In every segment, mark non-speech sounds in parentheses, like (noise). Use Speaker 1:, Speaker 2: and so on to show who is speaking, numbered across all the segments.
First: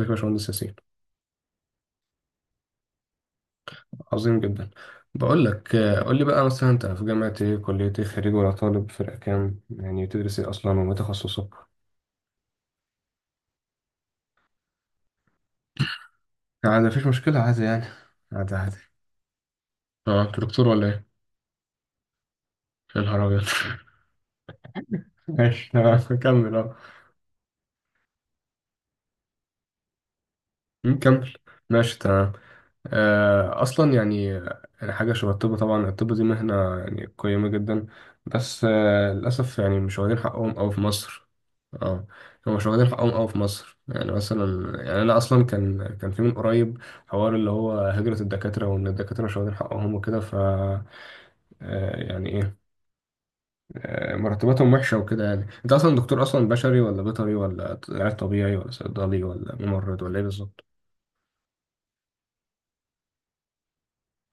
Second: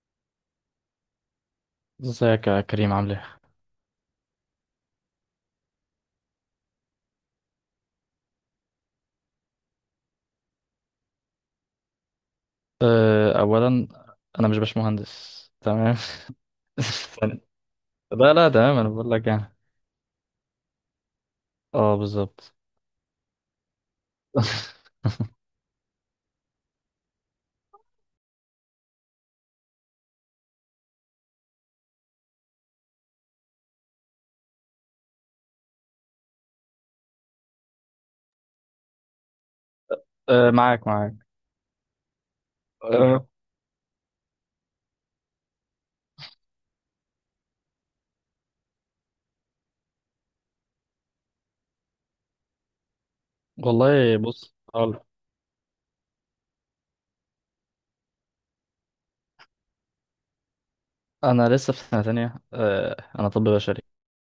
Speaker 1: ازيك يا باشمهندس ياسين؟
Speaker 2: ازيك يا كريم، عامل ايه؟
Speaker 1: عظيم جدا. بقول لك، قول لي بقى، مثلا انت في جامعة ايه، كلية ايه، خريج ولا طالب، فرقة كام، يعني بتدرس ايه اصلا، وما تخصصك؟
Speaker 2: اولا انا مش باشمهندس، تمام؟
Speaker 1: عادي، مفيش
Speaker 2: (laughs)
Speaker 1: مشكلة،
Speaker 2: ثانيا-
Speaker 1: عادي يعني.
Speaker 2: لا لا
Speaker 1: عادي عادي.
Speaker 2: تمام، انا بقول لك يعني.
Speaker 1: اه، انت دكتور ولا ايه؟
Speaker 2: اه بالظبط.
Speaker 1: يا نهار ابيض!
Speaker 2: (laughs)
Speaker 1: (laughs) ماشي تمام كمل اه. كمل. ماشي تمام. اصلا يعني، يعني حاجه شبه الطب. طبعا الطب دي مهنه يعني قيمه جدا. بس للاسف يعني مش واخدين حقهم أوي في
Speaker 2: معاك معاك.
Speaker 1: مصر. اه، هم مش واخدين حقهم
Speaker 2: أه،
Speaker 1: أوي في مصر. يعني مثلا يعني انا اصلا كان في من قريب حوار اللي هو هجره الدكاتره، وان الدكاتره مش واخدين حقهم وكده. ف آه، يعني ايه،
Speaker 2: والله بص
Speaker 1: مرتباتهم وحشه وكده. يعني انت اصلا دكتور اصلا بشري ولا بيطري ولا علاج طبيعي ولا صيدلي ولا ممرض ولا ايه بالظبط؟
Speaker 2: انا لسه في سنه تانية. انا طب بشري.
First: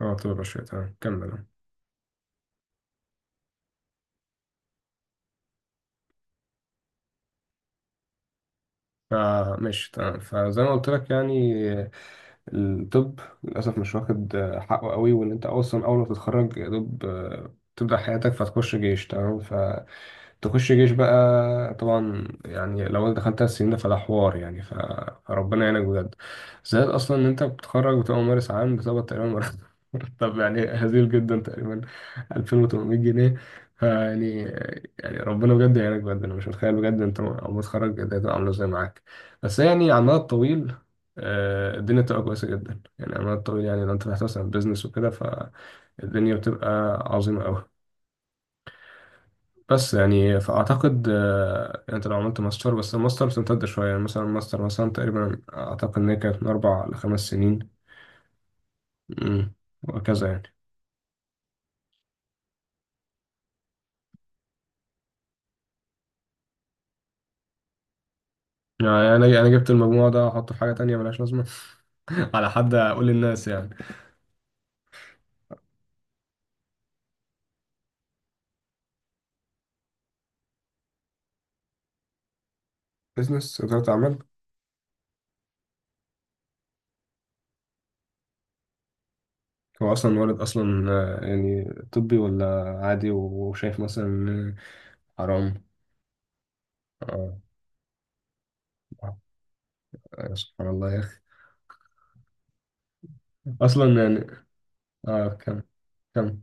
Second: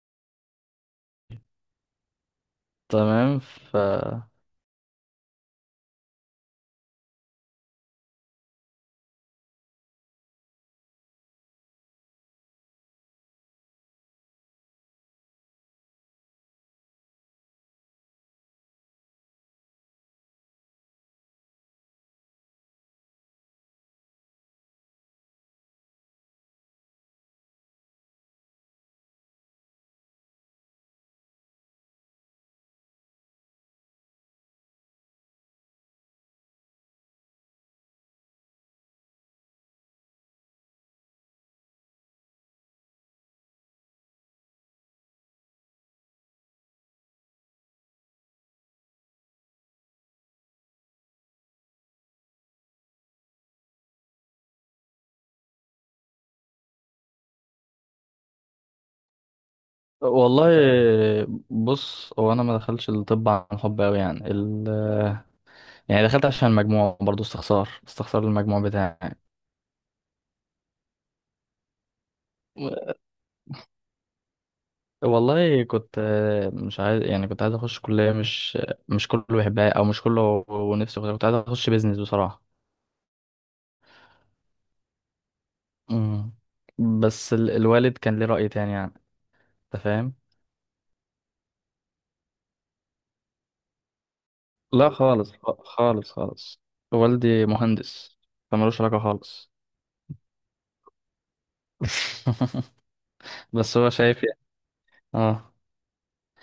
Speaker 1: اه طب بشري، تمام كمل.
Speaker 2: تمام.
Speaker 1: فماشي تمام، فزي ما قلت لك يعني الطب للأسف مش واخد حقه قوي، وإن أنت أصلا أول ما تتخرج يا دوب تبدأ حياتك فتخش جيش. تمام ف تخش جيش بقى، طبعا يعني لو انت دخلت على السنين ده فده حوار يعني. فربنا يعينك بجد. زائد اصلا ان انت بتتخرج بتبقى ممارس عام، بتقبض تقريبا مرتب (laughs) مرتب يعني هزيل جدا تقريبا، 2800 جنيه. فيعني ربنا بجد يعينك بجد. انا مش متخيل بجد انت اول ما تتخرج إيه الدنيا تبقى عامله ازاي معاك. بس يعني على المدى الطويل، الدنيا بتبقى كويسه جدا. يعني على المدى الطويل، يعني لو انت فتحت مثلا بيزنس وكده فالدنيا بتبقى عظيمه قوي. بس يعني فأعتقد يعني أنت لو عملت ماستر، بس الماستر بتمتد شوية. يعني مثلا الماستر مثلا تقريبا أعتقد إن هي كانت من 4 ل5 سنين. أمم، وهكذا
Speaker 2: والله
Speaker 1: يعني.
Speaker 2: بص، هو انا ما دخلتش الطب عن حب قوي، يعني يعني دخلت عشان المجموع، برضو استخسار المجموع بتاعي
Speaker 1: يعني
Speaker 2: يعني.
Speaker 1: أنا جبت المجموع ده أحطه في حاجة تانية ملهاش لازمة؟ (laughs) على حد أقول للناس يعني.
Speaker 2: والله كنت مش عايز، يعني كنت عايز اخش كلية مش كله بيحبها او مش كله ونفسه فيها. كنت عايز اخش بيزنس بصراحة.
Speaker 1: بزنس، إدارة أعمال.
Speaker 2: مم. بس الوالد كان ليه رأي تاني يعني. انت
Speaker 1: هو
Speaker 2: فاهم؟
Speaker 1: أصلا والد أصلا يعني طبي ولا عادي، وشايف مثلا إن
Speaker 2: لا خالص،
Speaker 1: حرام؟
Speaker 2: خالص خالص.
Speaker 1: آه،
Speaker 2: والدي مهندس، فمالوش علاقة خالص.
Speaker 1: سبحان الله يا أخي.
Speaker 2: (laughs) بس هو
Speaker 1: أصلا
Speaker 2: شايف
Speaker 1: يعني
Speaker 2: يعني. اه.
Speaker 1: كم؟ كم؟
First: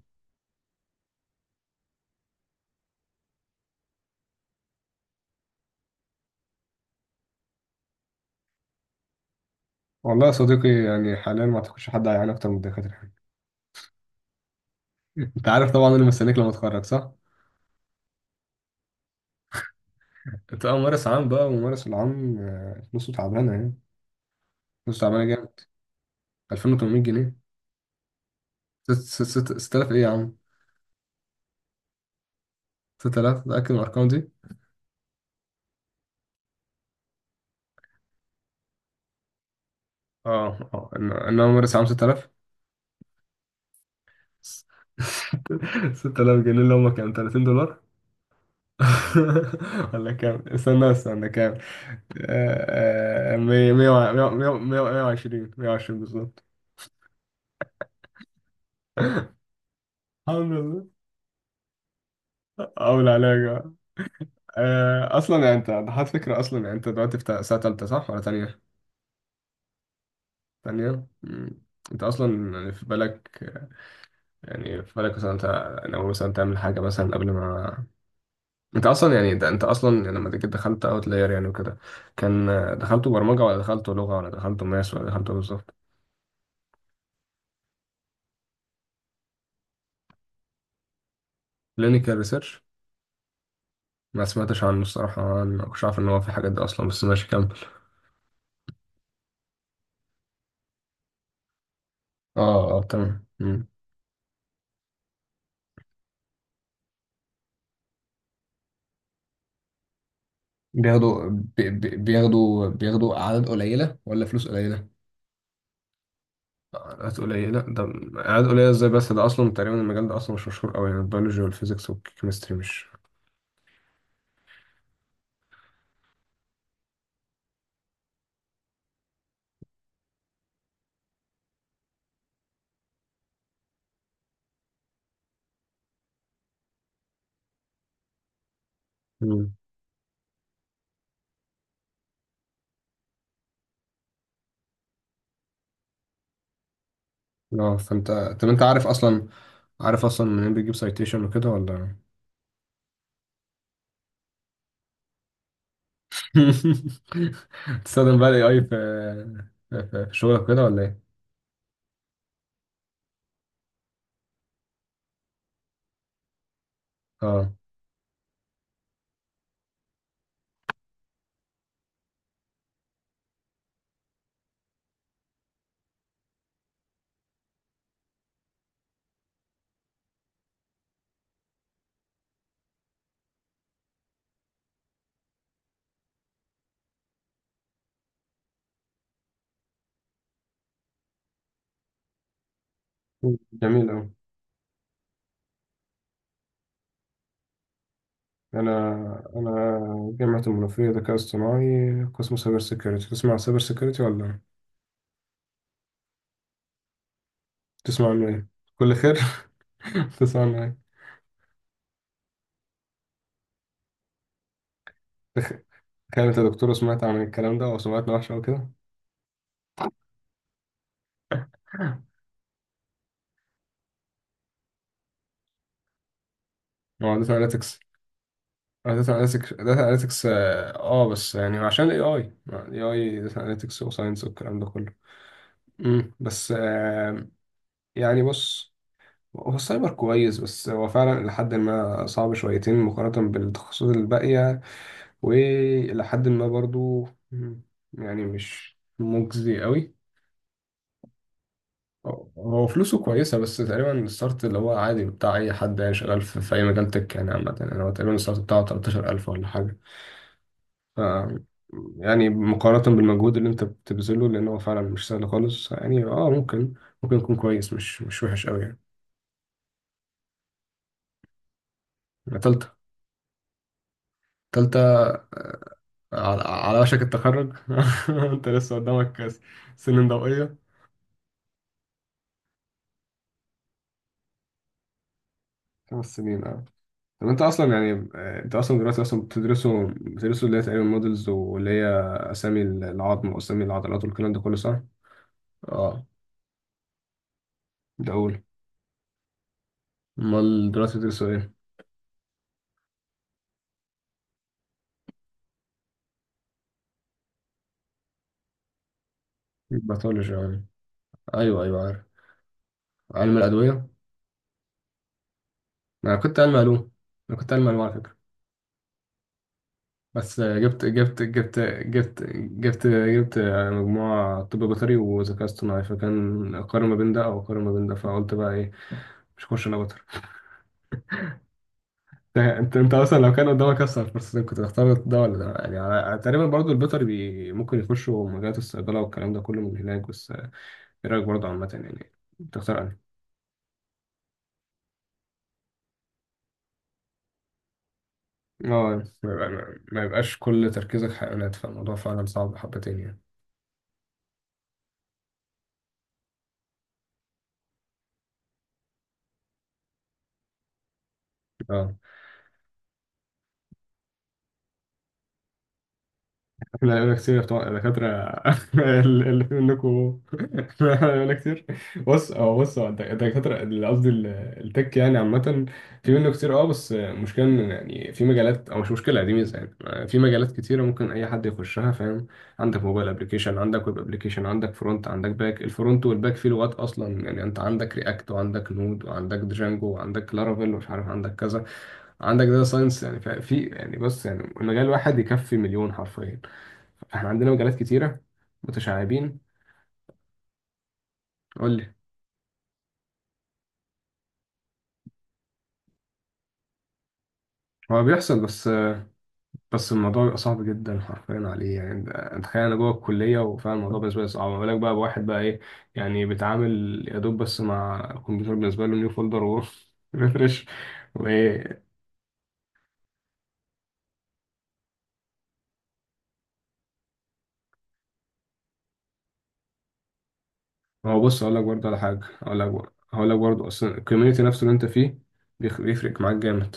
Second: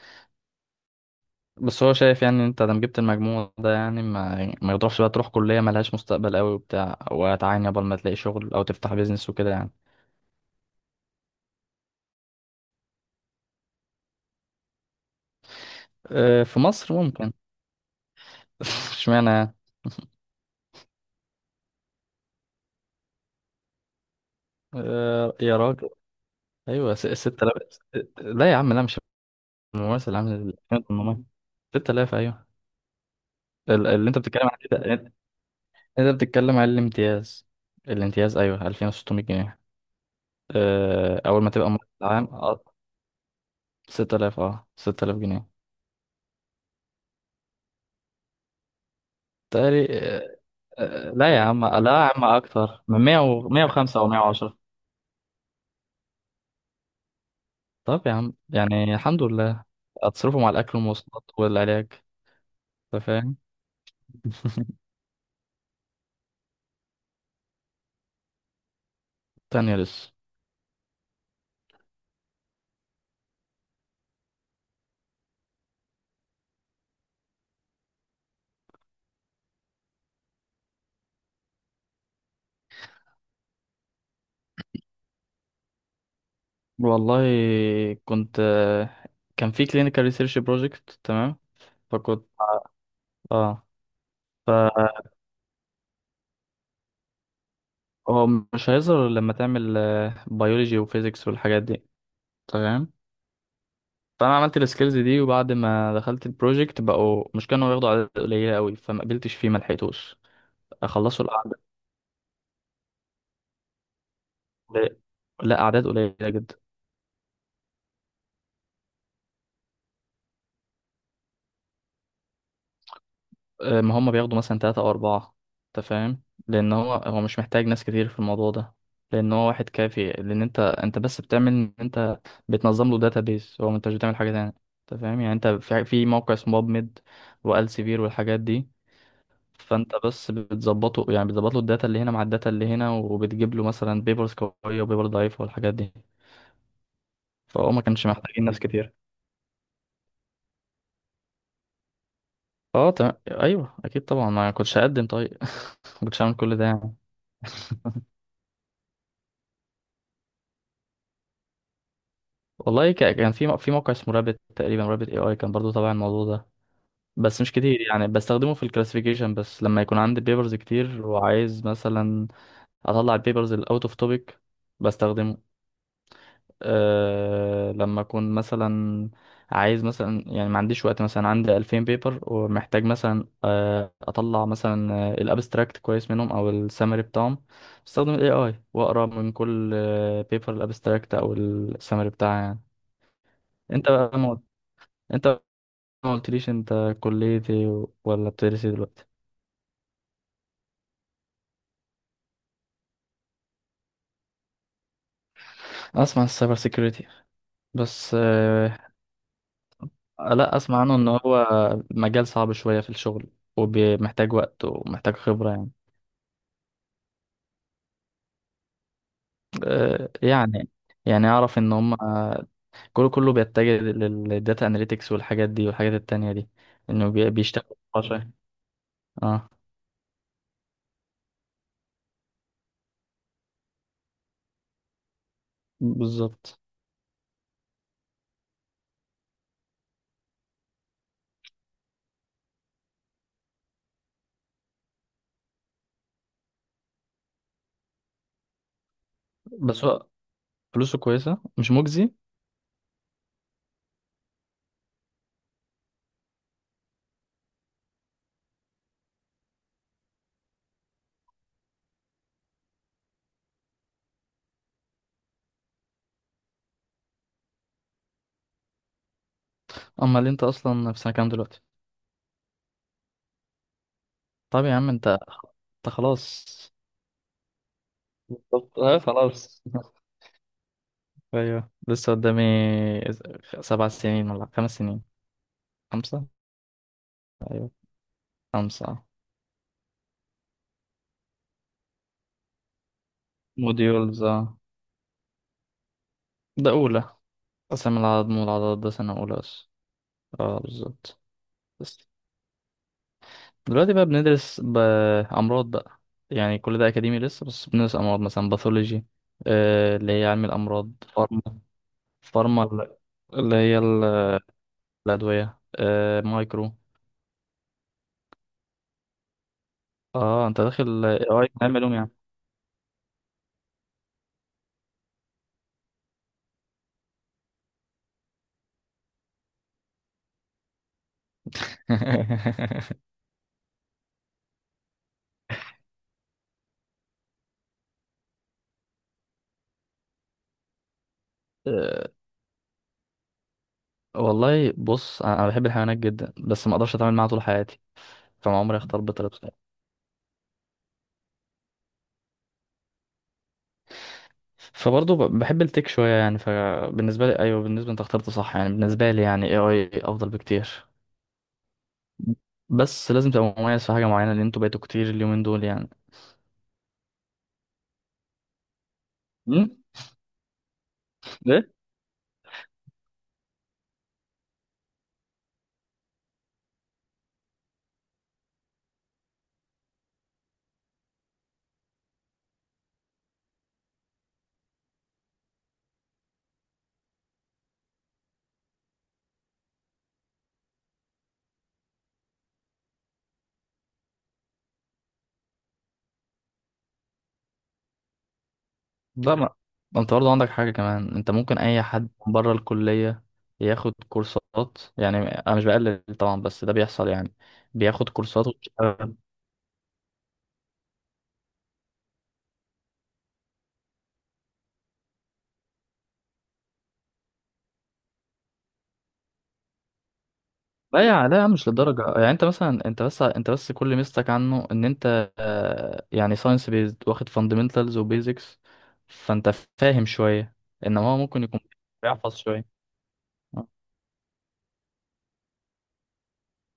Speaker 2: بس هو شايف يعني إن انت دام جبت المجموع ده، يعني ما يعني ما يضرش بقى تروح كلية ملهاش مستقبل قوي وبتاع، وتعاني قبل ما تلاقي شغل او تفتح بيزنس وكده يعني.
Speaker 1: والله يا صديقي يعني حاليا ما أعتقدش حد هيعاني أكتر من الدكاترة. انت عارف طبعا انا مستنيك لما
Speaker 2: في
Speaker 1: اتخرج
Speaker 2: مصر
Speaker 1: صح؟
Speaker 2: ممكن. اشمعنى يعني؟
Speaker 1: انت اه، ممارس عام بقى، وممارس العام فلوسه تعبانه يعني. فلوسه تعبانه
Speaker 2: يا
Speaker 1: جامد.
Speaker 2: راجل. ايوه
Speaker 1: 2800 جنيه.
Speaker 2: 6000. لا يا عم، لا، مش
Speaker 1: ست- 6000 ايه
Speaker 2: الممثل
Speaker 1: يا
Speaker 2: اللي عامل
Speaker 1: عم؟
Speaker 2: ال 2800. 6000 ايوه.
Speaker 1: 6000، متأكد من الارقام
Speaker 2: اللي انت
Speaker 1: دي؟
Speaker 2: بتتكلم عن كده انت، أنت بتتكلم عن الامتياز. الامتياز، ايوه، 2600 جنيه.
Speaker 1: اه، اه، إن
Speaker 2: اول
Speaker 1: انا
Speaker 2: ما تبقى
Speaker 1: ممارس عام
Speaker 2: ممثل عام،
Speaker 1: 6000.
Speaker 2: اه، 6000، اه، 6000 جنيه.
Speaker 1: 6000 (laughs) جنيه اللي هم كام؟ 30 دولار؟
Speaker 2: تقري
Speaker 1: (laughs) ولا كام؟ استنى
Speaker 2: آه،
Speaker 1: استنى،
Speaker 2: لا يا
Speaker 1: كام؟
Speaker 2: عم، لا يا عم، اكتر من 100
Speaker 1: آه، آه،
Speaker 2: و
Speaker 1: مية- مية
Speaker 2: 105 او
Speaker 1: وع-
Speaker 2: 110.
Speaker 1: مية- مية- وعشرين، مية- 120. 120 بالظبط.
Speaker 2: طب يا عم، يعني الحمد
Speaker 1: (laughs)
Speaker 2: لله. اتصرفوا مع
Speaker 1: الحمد
Speaker 2: الاكل
Speaker 1: لله.
Speaker 2: والمواصلات والعلاج. انت
Speaker 1: اول عليا يا
Speaker 2: فاهم؟
Speaker 1: جماعة.
Speaker 2: (laughs)
Speaker 1: اصلا يعني انت ضحت فكره. اصلا يعني انت دلوقتي في سنه تالته صح ولا تانيه؟
Speaker 2: تانية لسه.
Speaker 1: تانيه. مم. انت اصلا يعني في بالك، يعني في بالك مثلا انت لو مثلا تعمل حاجه مثلا قبل ما انت اصلا يعني، ده انت اصلا يعني لما جيت دخلت اوت لاير يعني وكده، كان دخلته برمجه ولا دخلته لغه ولا دخلته ماس ولا دخلته إيه بالظبط؟
Speaker 2: والله كنت كان في clinical research project. تمام.
Speaker 1: كلينيكال
Speaker 2: فكنت
Speaker 1: ريسيرش.
Speaker 2: اه
Speaker 1: ما سمعتش
Speaker 2: فهو
Speaker 1: عنه الصراحه، أنا ما كنتش عارف ان هو في الحاجات دي اصلا، بس ماشي كمل.
Speaker 2: مش هيظهر إلا لما تعمل بيولوجي وفيزيكس والحاجات دي.
Speaker 1: اه، اه،
Speaker 2: تمام.
Speaker 1: تمام. مم.
Speaker 2: فانا عملت السكيلز دي، وبعد ما دخلت البروجكت بقوا مش كانوا ياخدوا اعداد قليله قوي، فما قبلتش فيه، ما لحقتوش. اخلصوا
Speaker 1: بياخدوا
Speaker 2: الاعداد.
Speaker 1: بي- بي- بياخدوا بياخدوا اعداد قليله ولا فلوس قليله؟
Speaker 2: لا، اعداد قليله جدا.
Speaker 1: قلقات قليلة؟ لا ده قلقات قليلة ازاي؟ بس ده أصلا تقريبا المجال ده أصلا مش مشهور أوي يعني، البيولوجي والفيزيكس والكيمستري مش.
Speaker 2: ما هم بياخدوا مثلا تلاتة أو أربعة. أنت فاهم؟ لأن هو مش محتاج ناس كتير في الموضوع ده. لأن هو واحد كافي. لأن أنت بس بتعمل إن أنت بتنظم له داتابيز، هو، أنت مش بتعمل حاجة تانية. أنت فاهم؟ يعني أنت في موقع اسمه باب ميد والسيفير والحاجات دي.
Speaker 1: مم.
Speaker 2: فأنت بس بتظبطه، يعني بتظبط له الداتا اللي هنا مع الداتا اللي هنا، وبتجيب له مثلا بيبرز قوية وبيبر ضعيفة والحاجات دي. فهو
Speaker 1: لا
Speaker 2: ما كانش
Speaker 1: فأنت،
Speaker 2: محتاجين
Speaker 1: طب
Speaker 2: ناس
Speaker 1: أنت عارف
Speaker 2: كتير.
Speaker 1: أصلا عارف أصلا منين بيجيب سايتيشن وكده ولا؟
Speaker 2: اه تمام ايوه اكيد طبعا، ما كنتش هقدم طيب. (laughs) ما كنتش هعمل كل ده يعني.
Speaker 1: (laughs)
Speaker 2: (laughs)
Speaker 1: تستخدم بقى ال AI في شغلك كده ولا إيه؟
Speaker 2: والله كان في موقع اسمه رابت تقريبا، رابت اي اي، كان برضو تبع الموضوع ده. بس
Speaker 1: اه
Speaker 2: مش كتير، يعني بستخدمه في الكلاسيفيكيشن بس لما يكون عندي بيبرز كتير وعايز مثلا اطلع البيبرز الاوت اوف توبيك. بستخدمه لما اكون مثلا عايز مثلا، يعني ما عنديش وقت، مثلا عندي 2000 بيبر ومحتاج مثلا اطلع مثلا الابستراكت كويس منهم او السمري بتاعهم. بستخدم الاي اي واقرا من كل بيبر الابستراكت او السمري بتاعها يعني. انت
Speaker 1: جميل أوي.
Speaker 2: بقى انت ما قلتليش انت كلية ايه ولا
Speaker 1: أنا
Speaker 2: بتدرسي دلوقتي؟
Speaker 1: أنا جامعة المنوفية ذكاء اصطناعي، قسم سايبر سيكيورتي. تسمع عن سايبر سيكيورتي ولا؟
Speaker 2: اسمع السايبر سيكيورتي،
Speaker 1: تسمع
Speaker 2: بس
Speaker 1: عنه إيه؟ كل خير. (laughs) تسمع
Speaker 2: لا
Speaker 1: عنه
Speaker 2: اسمع عنه ان هو مجال صعب شوية في الشغل، ومحتاج وقت ومحتاج خبرة
Speaker 1: إيه؟
Speaker 2: يعني.
Speaker 1: كانت الدكتورة سمعت عن الكلام ده وسمعتنا وحشة أوي كده.
Speaker 2: آه، يعني يعني اعرف ان هم كله كله بيتجه للداتا اناليتكس والحاجات دي والحاجات التانية دي. انه
Speaker 1: هو داتا
Speaker 2: بيشتغل
Speaker 1: اناليتكس
Speaker 2: عشان.
Speaker 1: داتا
Speaker 2: اه
Speaker 1: اناليتكس داتا اناليتكس اه آه، بس يعني عشان الاي اي داتا اناليتكس وساينس والكلام ده كله. بس
Speaker 2: بالظبط.
Speaker 1: يعني بص، هو السايبر كويس بس هو فعلا لحد ما صعب شويتين مقارنة بالتخصصات الباقية، وإلى حد ما برضو يعني مش مجزي
Speaker 2: بس
Speaker 1: قوي.
Speaker 2: هو فلوسه كويسة، مش مجزي.
Speaker 1: هو فلوسه كويسة. بس تقريبا الستارت اللي هو عادي بتاع أي حد يعني شغال في أي مجال تك يعني، عامة يعني هو تقريبا الستارت بتاعه 13,000 ولا حاجة. ف يعني مقارنة بالمجهود اللي أنت بتبذله، لأن هو فعلا مش سهل خالص يعني. ممكن يكون كويس، مش وحش أوي يعني.
Speaker 2: اما اللي انت اصلا، في سنة كام دلوقتي؟
Speaker 1: يعني تالتة.
Speaker 2: طب يا عم انت،
Speaker 1: تالتة،
Speaker 2: انت
Speaker 1: على,
Speaker 2: خلاص.
Speaker 1: على وشك التخرج. (laughs) أنت لسه
Speaker 2: بالظبط، اه
Speaker 1: قدامك
Speaker 2: خلاص.
Speaker 1: سنين ضوئية.
Speaker 2: (laughs) ايوه لسه قدامي، 7 سنين ولا 5 سنين.
Speaker 1: خمس
Speaker 2: خمسة.
Speaker 1: سنين أه. طب انت
Speaker 2: ايوه
Speaker 1: اصلا يعني، انت اصلا
Speaker 2: خمسة
Speaker 1: دلوقتي
Speaker 2: اه.
Speaker 1: اصلا بتدرسوا اللي هي تقريبا مودلز، واللي هي اسامي العظم واسامي العضلات
Speaker 2: موديولز
Speaker 1: والكلام ده كله
Speaker 2: اه.
Speaker 1: صح؟ اه،
Speaker 2: ده أولى. قسم
Speaker 1: ده
Speaker 2: العظم
Speaker 1: اول.
Speaker 2: والعضلات ده سنة أولى بس. اه
Speaker 1: امال دلوقتي
Speaker 2: بالظبط.
Speaker 1: بتدرسوا ايه؟
Speaker 2: بس دلوقتي بقى بندرس بأمراض بقى، يعني كل ده أكاديمي لسه. بس بندرس أمراض، مثلا باثولوجي، اللي هي
Speaker 1: باثولوجي
Speaker 2: علم
Speaker 1: يعني،
Speaker 2: الأمراض. فارما،
Speaker 1: ايوه ايوه عارف.
Speaker 2: فارما ال-
Speaker 1: علم
Speaker 2: اللي هي
Speaker 1: الادويه.
Speaker 2: الأدوية.
Speaker 1: انا كنت علم
Speaker 2: مايكرو.
Speaker 1: علوم انا كنت علم علوم على فكره. بس
Speaker 2: اه انت
Speaker 1: آه، جبت
Speaker 2: داخل
Speaker 1: جبت
Speaker 2: إيه، اي
Speaker 1: جبت
Speaker 2: علم علوم يعني؟
Speaker 1: جبت جبت جبت آه، مجموعه طب بيطري وذكاء اصطناعي، فكان اقارن ما بين ده او اقارن ما بين ده، فقلت بقى ايه؟ مش هخش انا. انت اصلا لو كان قدامك اصلا الفرصتين كنت تختار ده ولا ده يعني؟ تقريبا برضو البيطري، ممكن يخشوا مجالات الصيدله والكلام ده كله من هناك، بس ايه رايك برضو عامه يعني؟
Speaker 2: (laughs)
Speaker 1: تختار انهي؟
Speaker 2: والله بص، انا بحب الحيوانات جدا، بس ما اقدرش اتعامل معاها طول حياتي. فما
Speaker 1: اه،
Speaker 2: عمري اختار بطريقته يعني.
Speaker 1: ما يبقاش كل تركيزك حيوانات، فالموضوع فعلا صعب حبتين يعني.
Speaker 2: فبرضه بحب التك شويه يعني. فبالنسبه لي ايوه، بالنسبه انت اخترت صح يعني، بالنسبه لي يعني اي اي افضل بكتير.
Speaker 1: اه،
Speaker 2: بس لازم تبقى مميز في حاجه معينه، لان انتوا بقيتوا كتير اليومين دول يعني.
Speaker 1: لا يقول لك كتير بتوع الدكاترة (laughs) اللي في
Speaker 2: امم.
Speaker 1: منكم. (laughs) لا يقول لك كتير.
Speaker 2: ايه.
Speaker 1: بص هو، الدكاترة اللي قصدي التك يعني عامة، في منه كتير. اه، بس المشكلة إن يعني في مجالات، أو مش مشكلة، دي ميزة يعني، في مجالات كتيرة ممكن أي حد يخشها فاهم. عندك موبايل أبلكيشن، عندك ويب أبلكيشن، عندك فرونت، عندك باك. الفرونت والباك فيه لغات أصلا يعني، أنت عندك رياكت وعندك نود وعندك دجانجو وعندك لارافيل ومش عارف عندك كذا. عندك داتا ساينس يعني. ففي يعني بص يعني المجال الواحد يكفي مليون حرفيا. احنا عندنا مجالات كتيرة
Speaker 2: لا
Speaker 1: متشعبين.
Speaker 2: ما، ما انت برضه عندك حاجه كمان، انت ممكن
Speaker 1: قول
Speaker 2: اي
Speaker 1: لي.
Speaker 2: حد بره الكليه ياخد كورسات، يعني انا مش بقلل طبعا، بس ده بيحصل يعني.
Speaker 1: هو
Speaker 2: بياخد
Speaker 1: بيحصل
Speaker 2: كورسات
Speaker 1: بس،
Speaker 2: ويشتغل.
Speaker 1: الموضوع بيبقى صعب جدا حرفيا عليه. يعني انت تخيل انا جوه الكليه وفعلا الموضوع بالنسبه لي صعب، ما بالك بقى بواحد بقى، ايه يعني بيتعامل يا دوب بس مع الكمبيوتر، بالنسبه له نيو فولدر وريفرش
Speaker 2: لا
Speaker 1: (laughs)
Speaker 2: يا، لا يا عم، مش
Speaker 1: وايه.
Speaker 2: للدرجة. يعني انت مثلا، انت بس انت بس كل ميزتك عنه ان انت يعني ساينس بيزد، واخد فاندمنتالز وبيزكس. فانت فاهم شوية، انما هو
Speaker 1: هو بص
Speaker 2: ممكن
Speaker 1: اقول
Speaker 2: يكون
Speaker 1: لك برضه على حاجه،
Speaker 2: بيحفظ
Speaker 1: اقول
Speaker 2: شوية.
Speaker 1: لك برضه، هقول لك برضه
Speaker 2: آه.
Speaker 1: اصلا الكوميونتي نفسه اللي انت فيه بيفرق معاك جامد.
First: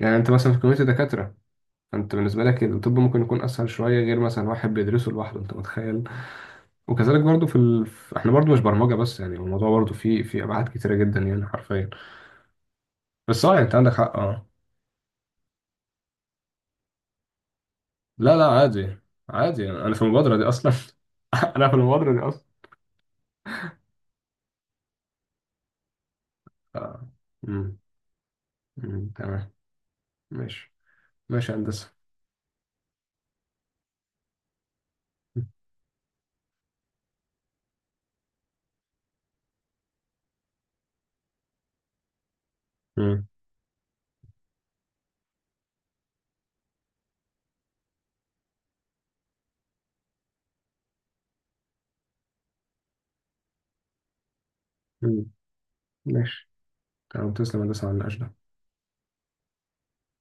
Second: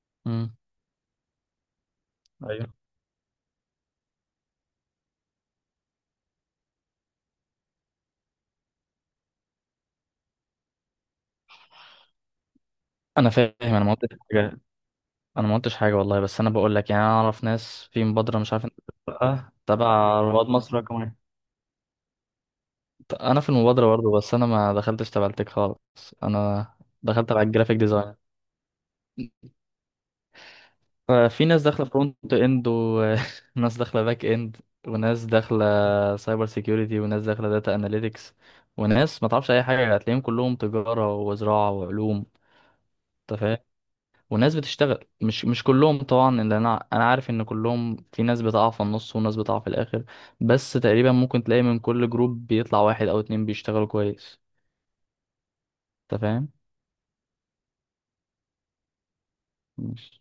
Speaker 1: يعني انت مثلا
Speaker 2: امم.
Speaker 1: في كوميونتي دكاتره، انت بالنسبه لك
Speaker 2: ايوه.
Speaker 1: الطب ممكن يكون اسهل شويه غير مثلا واحد بيدرسه لوحده، انت متخيل؟ وكذلك برضو احنا برضو مش برمجة بس، يعني الموضوع برضو فيه ابعاد كتيرة جدا يعني حرفيا.
Speaker 2: انا
Speaker 1: بس اه
Speaker 2: فاهم،
Speaker 1: يعني انت
Speaker 2: انا
Speaker 1: عندك
Speaker 2: ما
Speaker 1: حق.
Speaker 2: قلتش
Speaker 1: اه،
Speaker 2: حاجة. انا ما قلتش حاجة والله، بس انا بقول لك يعني، انا اعرف ناس في
Speaker 1: لا
Speaker 2: مبادرة،
Speaker 1: لا
Speaker 2: مش عارف انت،
Speaker 1: عادي.
Speaker 2: بقى
Speaker 1: عادي انا في
Speaker 2: تبع
Speaker 1: المبادرة دي
Speaker 2: رواد
Speaker 1: اصلا.
Speaker 2: مصر رقم واحد.
Speaker 1: (laughs) انا في المبادرة دي اصلا.
Speaker 2: انا في المبادرة برضه، بس انا ما دخلتش تبع التك خالص. انا
Speaker 1: آه.
Speaker 2: دخلت تبع
Speaker 1: مم.
Speaker 2: الجرافيك ديزاين.
Speaker 1: مم. تمام ماشي.
Speaker 2: في
Speaker 1: ماشي يا
Speaker 2: ناس داخله
Speaker 1: هندسة.
Speaker 2: فرونت اند، وناس (laughs) داخله باك اند، وناس داخله سايبر سيكيورتي، وناس داخله داتا اناليتكس، وناس ما تعرفش اي حاجه هتلاقيهم كلهم تجاره وزراعه وعلوم.
Speaker 1: مم.
Speaker 2: انت فاهم؟ وناس بتشتغل، مش كلهم طبعا، اللي انا عارف ان كلهم، في ناس بتقع في النص وناس بتقع في الاخر، بس تقريبا ممكن تلاقي من كل جروب بيطلع واحد او اتنين بيشتغلوا كويس.
Speaker 1: مم. ماشي
Speaker 2: انت
Speaker 1: تمام. تسلم يا هندسة على النقاش ده.
Speaker 2: فاهم